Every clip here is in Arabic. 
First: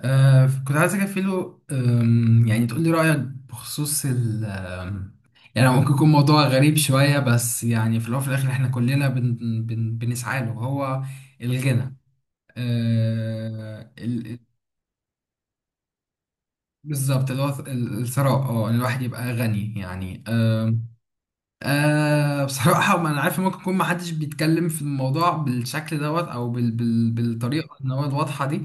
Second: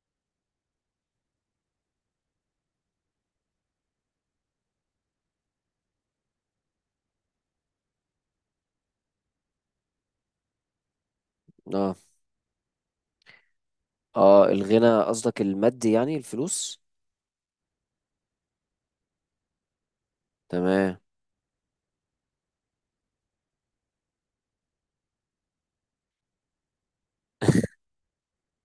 كنت عايز اكفيله يعني تقول لي رأيك بخصوص ال آم، يعني ممكن يكون موضوع غريب شوية، بس يعني في الأول وفي الآخر احنا كلنا بن بن بنسعى له، هو الغنى. اه. آه ال ال- اه، الغنى قصدك المادي، يعني الفلوس. بالظبط، اللي هو الثراء، إن الواحد يبقى غني، يعني. آم، تمام. آه بصراحة ما أنا عارف، ممكن يكون محدش بيتكلم في الموضوع بالشكل دوت، أو بالطريقة إن هو الواضحة دي.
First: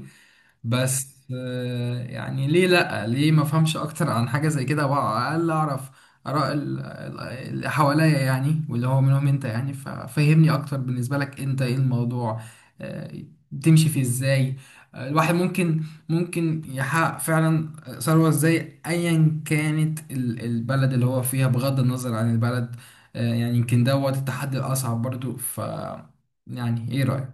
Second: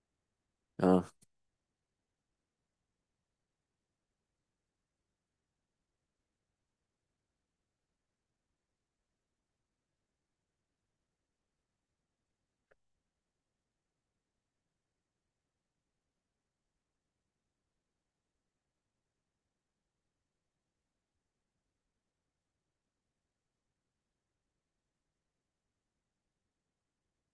اه، بس يعني ليه لأ، ليه ما افهمش اكتر عن حاجة زي كده، وعلى الاقل اعرف اراء اللي حواليا، يعني، واللي هو منهم انت، يعني. ففهمني اكتر، بالنسبة لك انت ايه الموضوع آه، تمشي فيه ازاي؟ الواحد ممكن يحقق فعلا ثروة ازاي، ايا كانت البلد اللي هو فيها، بغض النظر عن البلد. يعني يمكن دوت التحدي الاصعب برضو. يعني ايه رأيك؟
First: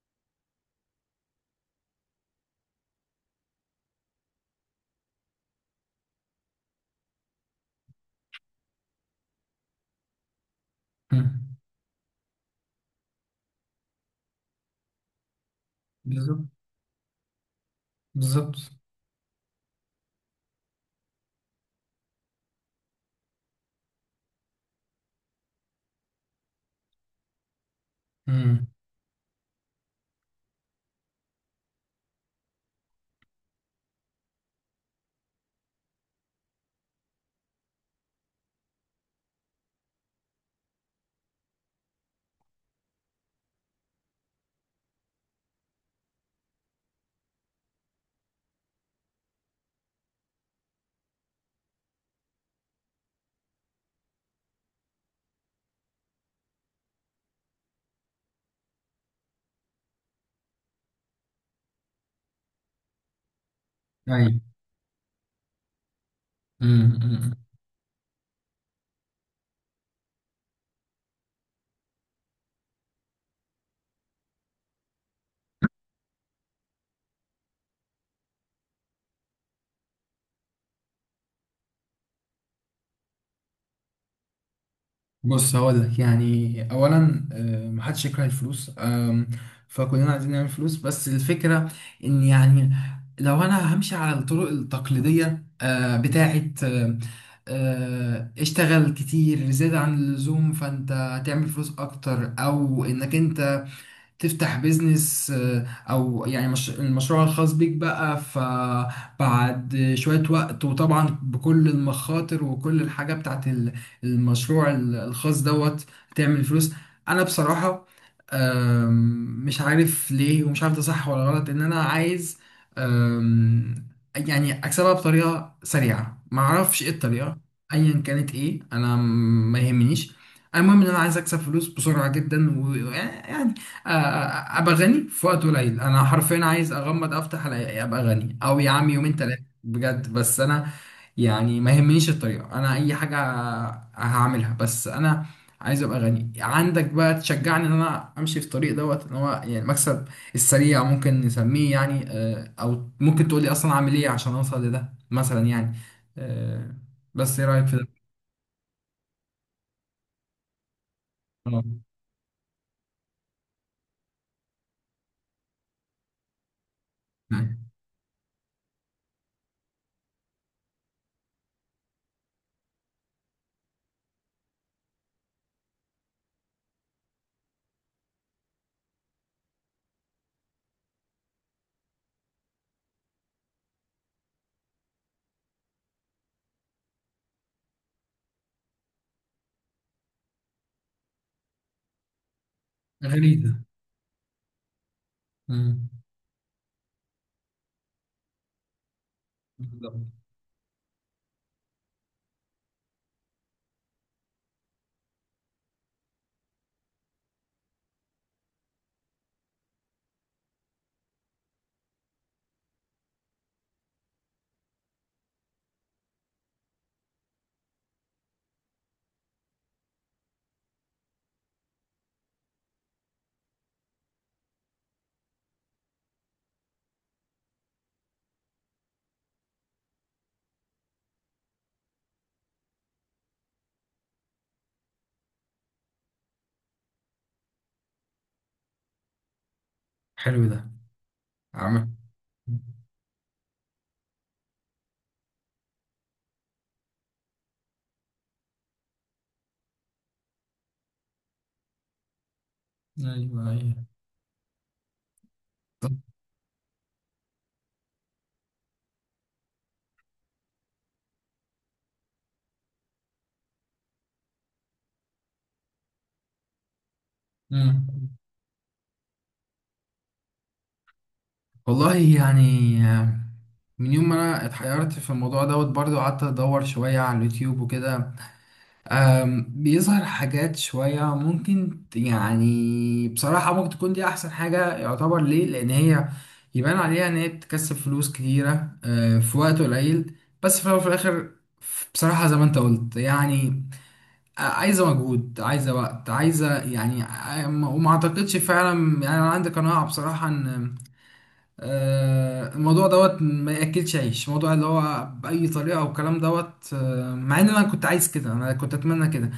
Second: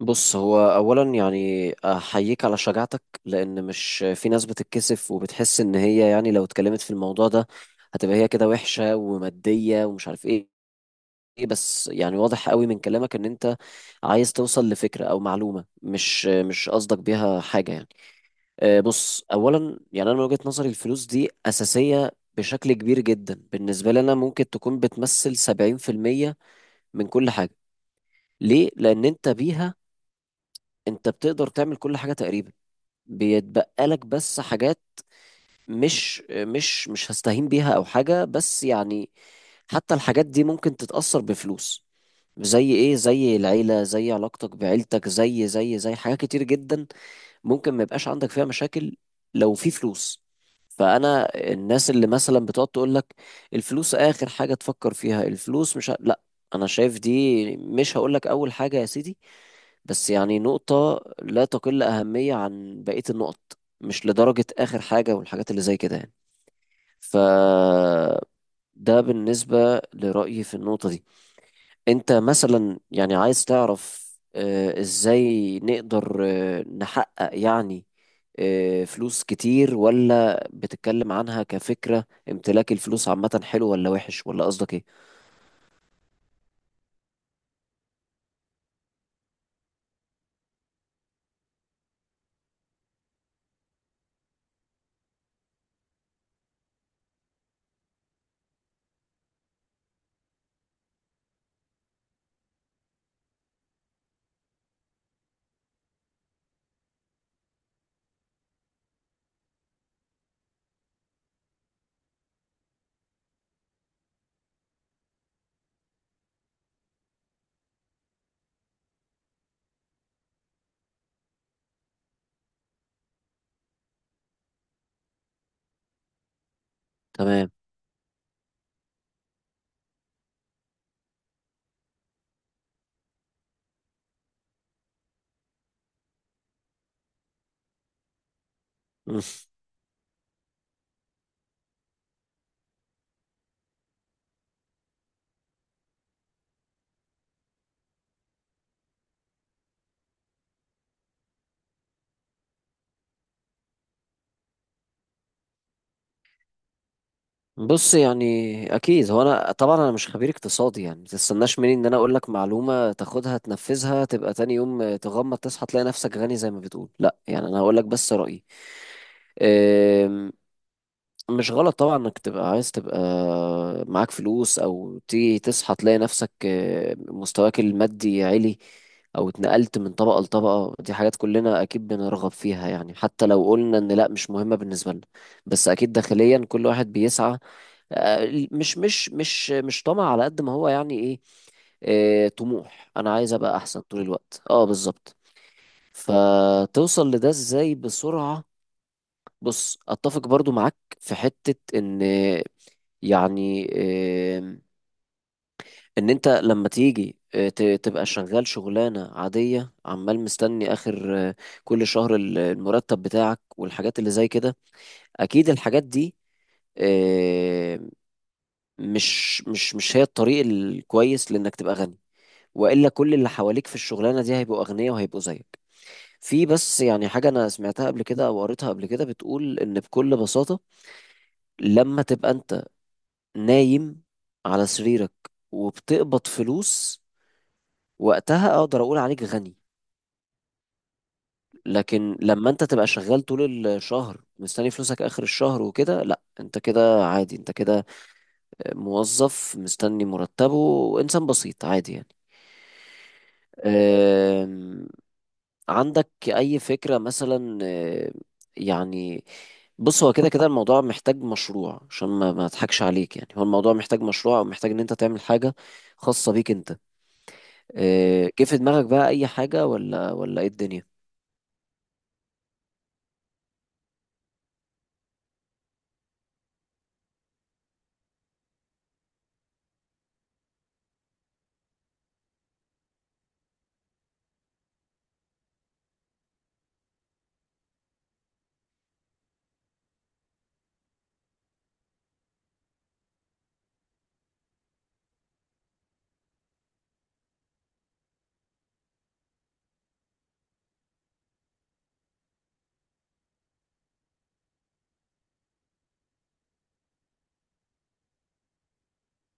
بص، هو اولا يعني احييك على شجاعتك، لان مش في ناس بتتكسف وبتحس ان هي يعني لو اتكلمت في الموضوع ده هتبقى هي كده وحشة ومادية ومش عارف ايه. إيه مم. بس يعني واضح قوي من كلامك ان انت عايز توصل لفكرة او معلومة، مش بالظبط، مش قصدك بيها حاجة يعني. بالظبط. بص اولا يعني انا من وجهة نظري الفلوس دي اساسية بشكل كبير جدا بالنسبة لنا، ممكن تكون بتمثل 70% من كل حاجة. ليه؟ لان انت بيها، انت بتقدر تعمل كل حاجة تقريبا. بيتبقى لك بس حاجات مش هستهين بيها او حاجة، بس يعني حتى الحاجات دي ممكن تتأثر بفلوس. زي ايه؟ زي العيلة، زي علاقتك بعيلتك، زي حاجات كتير جدا ممكن ما يبقاش عندك فيها مشاكل لو في فلوس. فانا الناس اللي مثلا بتقعد تقول لك الفلوس اخر حاجه تفكر فيها، الفلوس مش لا، انا شايف دي، مش هقول لك اول حاجه يا سيدي، بس يعني نقطه لا تقل اهميه عن بقيه النقط، مش ايوه. لدرجه اخر حاجه والحاجات اللي زي كده يعني. أمم، ف أمم. ده بالنسبه لرايي في النقطه دي. انت مثلا يعني عايز تعرف ازاي نقدر نحقق يعني فلوس كتير، ولا بتتكلم عنها كفكرة؟ امتلاك الفلوس عامة حلو ولا وحش ولا قصدك ايه؟ بص هقول لك، يعني اولا محدش يكره الفلوس، فكلنا عايزين نعمل فلوس، بس الفكره ان يعني لو انا همشي على الطرق التقليديه، بتاعه اشتغل كتير زيادة عن اللزوم، فانت هتعمل فلوس اكتر، او انك انت تفتح بيزنس او يعني مش المشروع الخاص بيك بقى، فبعد شوية وقت، وطبعا بكل المخاطر وكل الحاجة بتاعت المشروع الخاص دوت، تعمل فلوس. انا بصراحة مش عارف ليه، ومش عارف ده صح ولا غلط، ان انا عايز آم، يعني اكسبها بطريقة سريعة، معرفش ايه الطريقة، تمام. ايا كانت ايه، انا ما يهمنيش. المهم ان انا عايز اكسب فلوس بسرعه جدا، ويعني ابقى غني في وقت قليل. انا حرفيا عايز اغمض افتح الاقي ابقى غني، او يا عم يومين مم. ثلاثه بجد. بس انا يعني ما يهمنيش الطريقه، انا اي حاجه هعملها، بس انا عايز ابقى غني. عندك بقى تشجعني ان انا امشي في الطريق دوت، ان هو يعني المكسب السريع ممكن نسميه، يعني او ممكن تقولي اصلا اعمل ايه عشان اوصل لده، مثلا يعني. آه، بس ايه رايك في ده؟ بص يعني اكيد، هو انا طبعا انا مش خبير اقتصادي يعني، ما تستناش آه، مني ان انا اقول لك معلومة تاخدها تنفذها تبقى تاني يوم تغمض تصحى تلاقي نفسك غني زي ما بتقول، لا، يعني يعني انا هقول لك بس رأيي. مش غلط طبعا انك تبقى عايز تبقى معاك فلوس، او تيجي تصحى تلاقي نفسك مستواك المادي عالي، او اتنقلت من طبقة لطبقة، دي حاجات كلنا اكيد بنرغب فيها يعني، حتى لو قلنا ان لا، مش مهمة بالنسبة لنا، بس اكيد داخليا كل واحد بيسعى. مش طمع، على قد ما هو يعني ايه، طموح. انا عايز ابقى غريزه. احسن طول الوقت. اه، بالظبط. مم. فتوصل لده ازاي بسرعة؟ بص، بالظبط. اتفق برضو معاك في حتة ان يعني آم، ان انت لما تيجي تبقى شغال شغلانة عادية، عمال مستني اخر كل شهر المرتب بتاعك والحاجات اللي زي كده، اكيد الحاجات دي آه، مش هي الطريق الكويس لانك تبقى غني، والا كل اللي حواليك في الشغلانة دي هيبقوا اغنياء وهيبقوا زيك. في بس يعني حاجة أنا سمعتها قبل كده أو قريتها قبل كده، بتقول إن بكل بساطة لما تبقى أنت نايم على سريرك وبتقبض فلوس، وقتها اقدر اقول عليك غني. حلو ده، عمل. لكن لما انت تبقى شغال طول الشهر مستني فلوسك اخر الشهر وكده، لا، انت كده عادي، انت كده موظف مستني مرتبه، وانسان بسيط عادي يعني. ايوه، ايوه. أم، عندك اي فكرة مثلا؟ يعني بص، هو كده كده الموضوع محتاج مشروع، عشان ما اضحكش عليك يعني، هو الموضوع محتاج مشروع او محتاج ان انت تعمل حاجة خاصة بيك انت. مم. إيه، جه في دماغك بقى اي حاجة ولا ايه الدنيا؟ والله يعني آه، من يوم ما انا اتحيرت في الموضوع دوت، برضو قعدت ادور شوية على اليوتيوب وكده. بيظهر حاجات شوية ممكن يعني بصراحة ممكن تكون دي احسن حاجة يعتبر، ليه؟ لان هي يبان عليها ان هي بتكسب فلوس كتيرة، في وقت قليل. بس في الاول وفي الاخر، بصراحة زي ما انت قلت، يعني عايزة مجهود، عايزة وقت، عايزة يعني. وما اعتقدش فعلا يعني، انا عندي قناعة بصراحة ان الموضوع دوت ما ياكلش عيش، موضوع اللي هو باي طريقه، او الكلام دوت. مع ان انا كنت عايز كده، انا كنت اتمنى كده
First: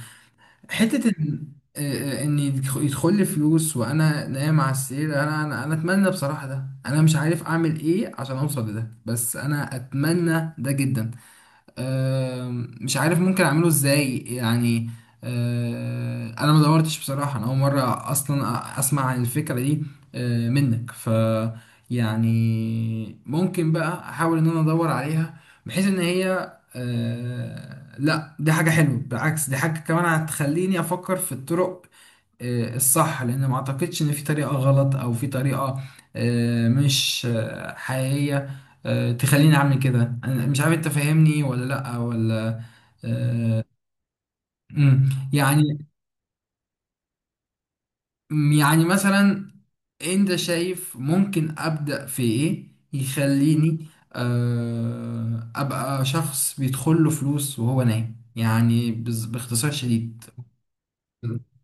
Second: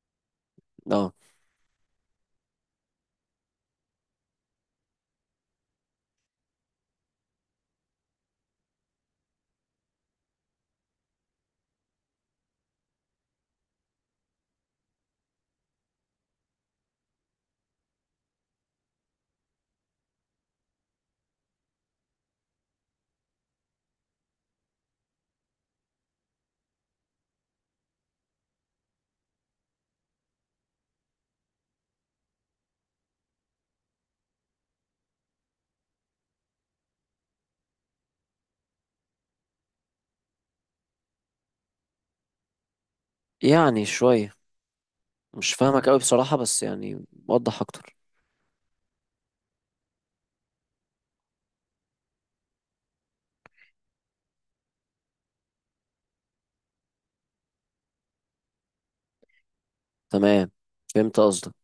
حته، اه، ان ان يدخل لي فلوس وانا نايم على السرير، انا انا أنا اتمنى بصراحه ده، انا مش عارف اعمل ايه عشان اوصل لده، بس انا اتمنى ده جدا. مش عارف ممكن اعمله ازاي يعني. انا ما دورتش بصراحة، انا اول مرة اصلا اسمع عن الفكرة دي منك. ف يعني ممكن بقى احاول ان انا ادور عليها، بحيث ان هي لا دي حاجة حلوة، بالعكس دي حاجة كمان هتخليني افكر في الطرق الصح، لان ما اعتقدش ان في طريقة غلط، او في طريقة آه، مش آه، حقيقية تخليني اعمل كده. انا مش عارف انت فاهمني ولا لا، ولا آه، يعني شوية مم، مش يعني. فاهمك قوي بصراحة، بس يعني وضح اكتر. يعني مثلا، انت شايف ممكن ابدا في ايه يخليني ابقى شخص بيدخل له فلوس وهو نايم، يعني باختصار شديد. تمام، فهمت مم. قصدك.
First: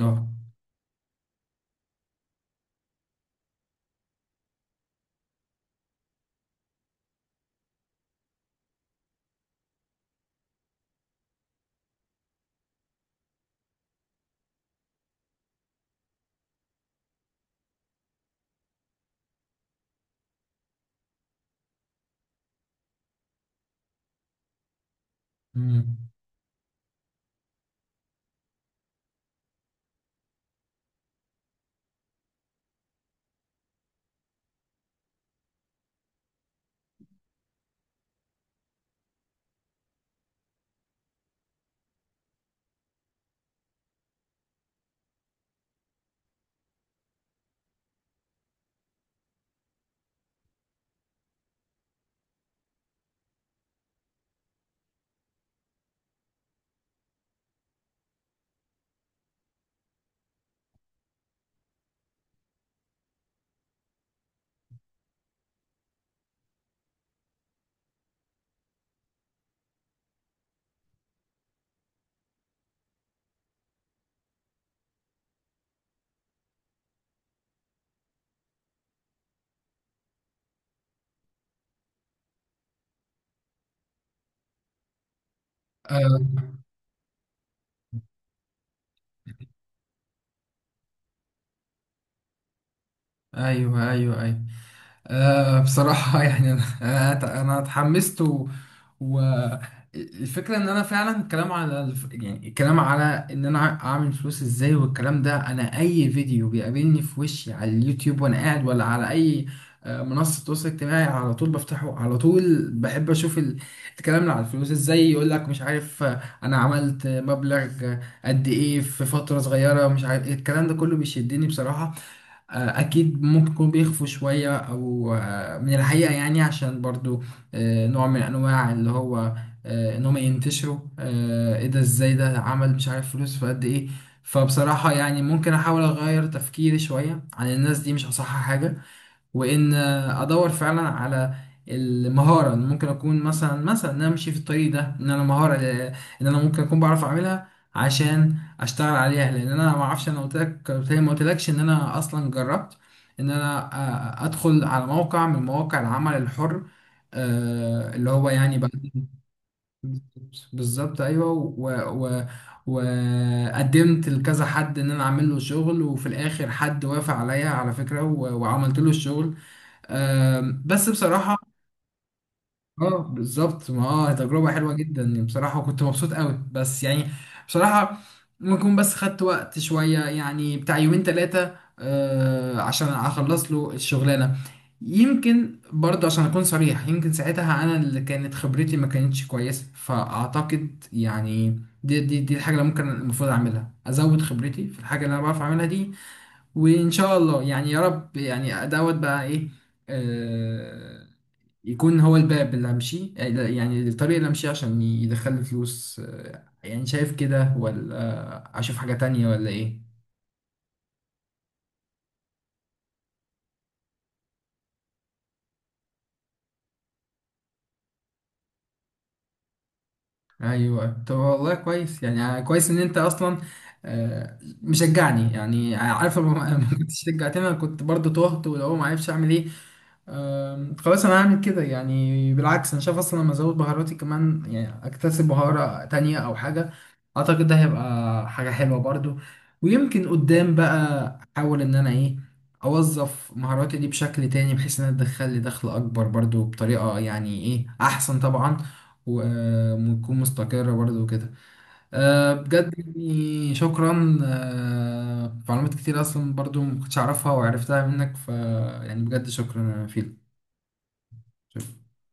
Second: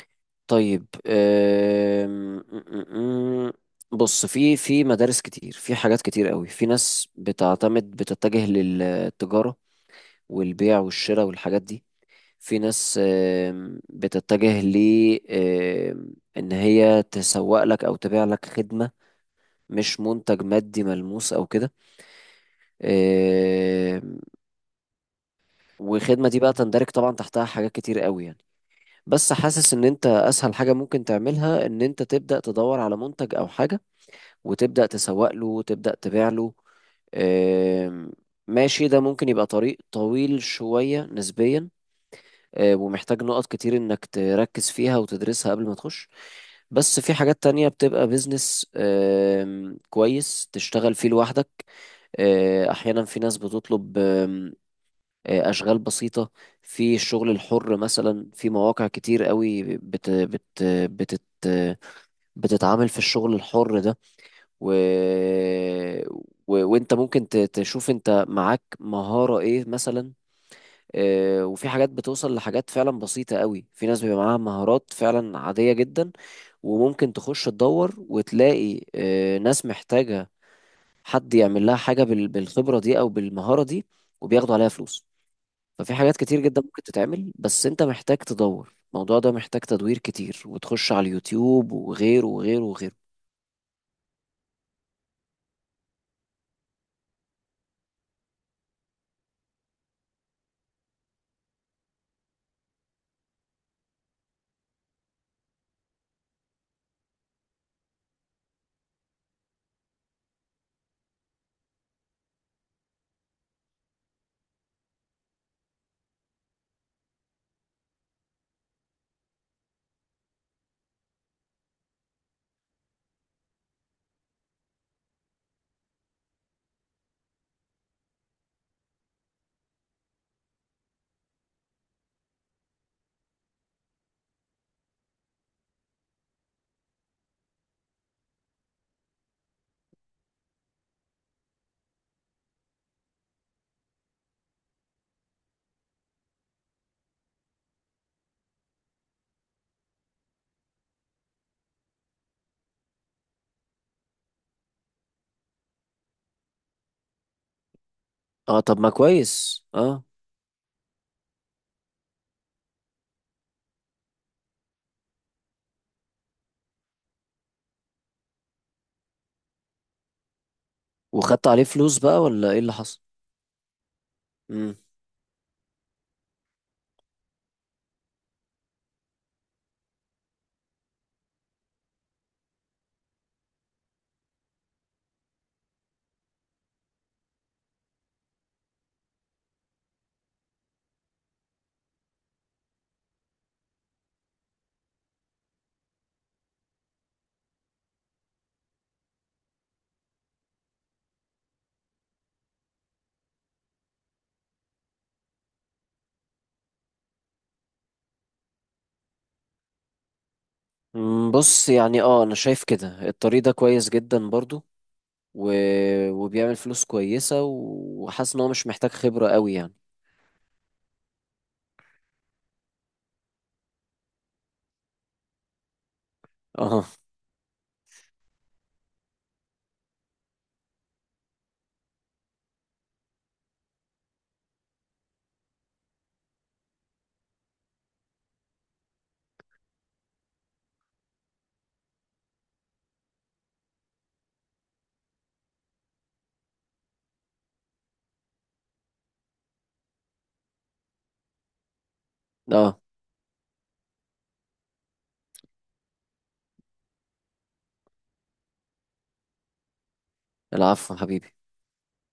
اه. طيب. أم، أم، أم. بص، في في مدارس كتير، في حاجات كتير قوي، في ناس بتعتمد بتتجه للتجارة والبيع والشراء والحاجات دي. في ناس بتتجه ل ان هي تسوق لك او تبيع لك خدمة، مش منتج مادي ملموس او كده. آم، مم. وخدمة دي بقى تندرج طبعا تحتها حاجات كتير قوي يعني، بس حاسس ان انت اسهل حاجة ممكن تعملها ان انت تبدأ تدور على منتج او حاجة، وتبدأ تسوق له وتبدأ تبيع له. آم، ماشي، ده ممكن يبقى طريق طويل شوية نسبيا، ومحتاج نقط كتير انك تركز فيها وتدرسها قبل ما تخش. بس في حاجات تانية بتبقى بيزنس كويس تشتغل فيه لوحدك. احيانا في ناس بتطلب أشغال بسيطة. في الشغل الحر مثلا في مواقع كتير قوي بت بت بتت بتتعامل في الشغل الحر ده. و... وانت ممكن تشوف انت معاك مهارة ايه مثلا. وفي حاجات بتوصل لحاجات فعلا بسيطة قوي، في ناس بيبقى معاها مهارات فعلا عادية جدا، وممكن تخش تدور وتلاقي ناس محتاجة حد يعمل لها حاجة بالخبرة دي أو بالمهارة دي، وبياخدوا عليها فلوس. ففي حاجات كتير آه، جدا ممكن تتعمل، بس انت محتاج تدور، الموضوع ده محتاج تدوير كتير وتخش على اليوتيوب وغيره وغيره وغيره. ايوه، ايوه، ايوه. آه بصراحة يعني أنا اتحمست، و... و الفكرة إن أنا فعلا الكلام على يعني الكلام على إن أنا أعمل فلوس إزاي، والكلام ده أنا أي فيديو بيقابلني في وشي على اليوتيوب وأنا قاعد، ولا على أي منصة تواصل اجتماعي، على طول بفتحه. على طول بحب أشوف الكلام اللي على الفلوس إزاي، يقول لك مش عارف أنا عملت مبلغ قد إيه في فترة صغيرة، مش عارف إيه. الكلام ده كله بيشدني بصراحة. اكيد ممكن يكونوا بيخفوا شويه او من الحقيقه، يعني عشان برضو نوع من انواع اللي هو ان هم ينتشروا. ايه ده، ازاي ده عمل مش عارف فلوس في قد ايه؟ فبصراحه يعني ممكن احاول اغير تفكيري شويه عن الناس دي، مش اصح حاجه، وان ادور فعلا على المهاره. إن ممكن اكون مثلا، مثلا ان انا امشي في الطريق ده، ان انا مهاره ان انا ممكن اكون بعرف اعملها عشان اشتغل عليها، لان انا ما اعرفش. انا قلت لك، قلت لي، ما قلتلكش ان انا اصلا جربت ان انا ادخل على موقع من مواقع العمل الحر اللي هو يعني اه، بقى طب ما كويس. اه، بالظبط، ايوه، و و وقدمت لكذا حد ان انا اعمل له شغل، وفي الاخر حد وافق عليا على فكره، وعملت له الشغل. بس بصراحة، وخدت عليه فلوس بقى ولا ايه اللي اه حصل؟ بالظبط. ما اه تجربة حلوة مم. جدا يعني بصراحة، وكنت مبسوط قوي، بس يعني بصراحة ممكن أكون بس خدت وقت شوية، يعني بتاع يومين تلاتة آه عشان اخلص له الشغلانة. يمكن برضه، عشان اكون صريح، يمكن ساعتها انا اللي كانت خبرتي ما كانتش كويسة، فاعتقد يعني دي الحاجة اللي ممكن المفروض اعملها، ازود خبرتي في الحاجة اللي انا بعرف اعملها دي، وان شاء الله يعني يا رب يعني دوت بقى، ايه آه، يكون هو الباب اللي همشيه، يعني الطريق اللي همشيه عشان يدخل فلوس. يعني شايف كده ولا اشوف حاجة تانية ولا ايه؟ مم، بص يعني، اه، انا شايف كده الطريق ده كويس جدا برضو، و... وبيعمل فلوس كويسة، وحاسس ان هو مش محتاج خبرة قوي يعني. ايوه. طب والله كويس، يعني كويس ان انت اصلا مشجعني، يعني عارف لو ما اه. كنتش شجعتني انا كنت برضه تهت، ولو ما عرفش اعمل ايه. خلاص انا هعمل كده، يعني بالعكس انا شايف اصلا لما ازود بهاراتي كمان، يعني اكتسب بهارة تانية او حاجة، اعتقد ده هيبقى حاجة حلوة برضو. ويمكن قدام بقى احاول ان انا ايه، اوظف مهاراتي دي بشكل تاني بحيث انها تدخل لي دخل اكبر برضو، بطريقة يعني ايه احسن طبعا، و- وتكون مستقرة برضو وكده. أه، بجد اه، يعني شكرا، أه، معلومات كتير اصلا برضو ما كنتش اعرفها وعرفتها منك، ف يعني بجد شكرا يا فيلو. العفو حبيبي. شوف.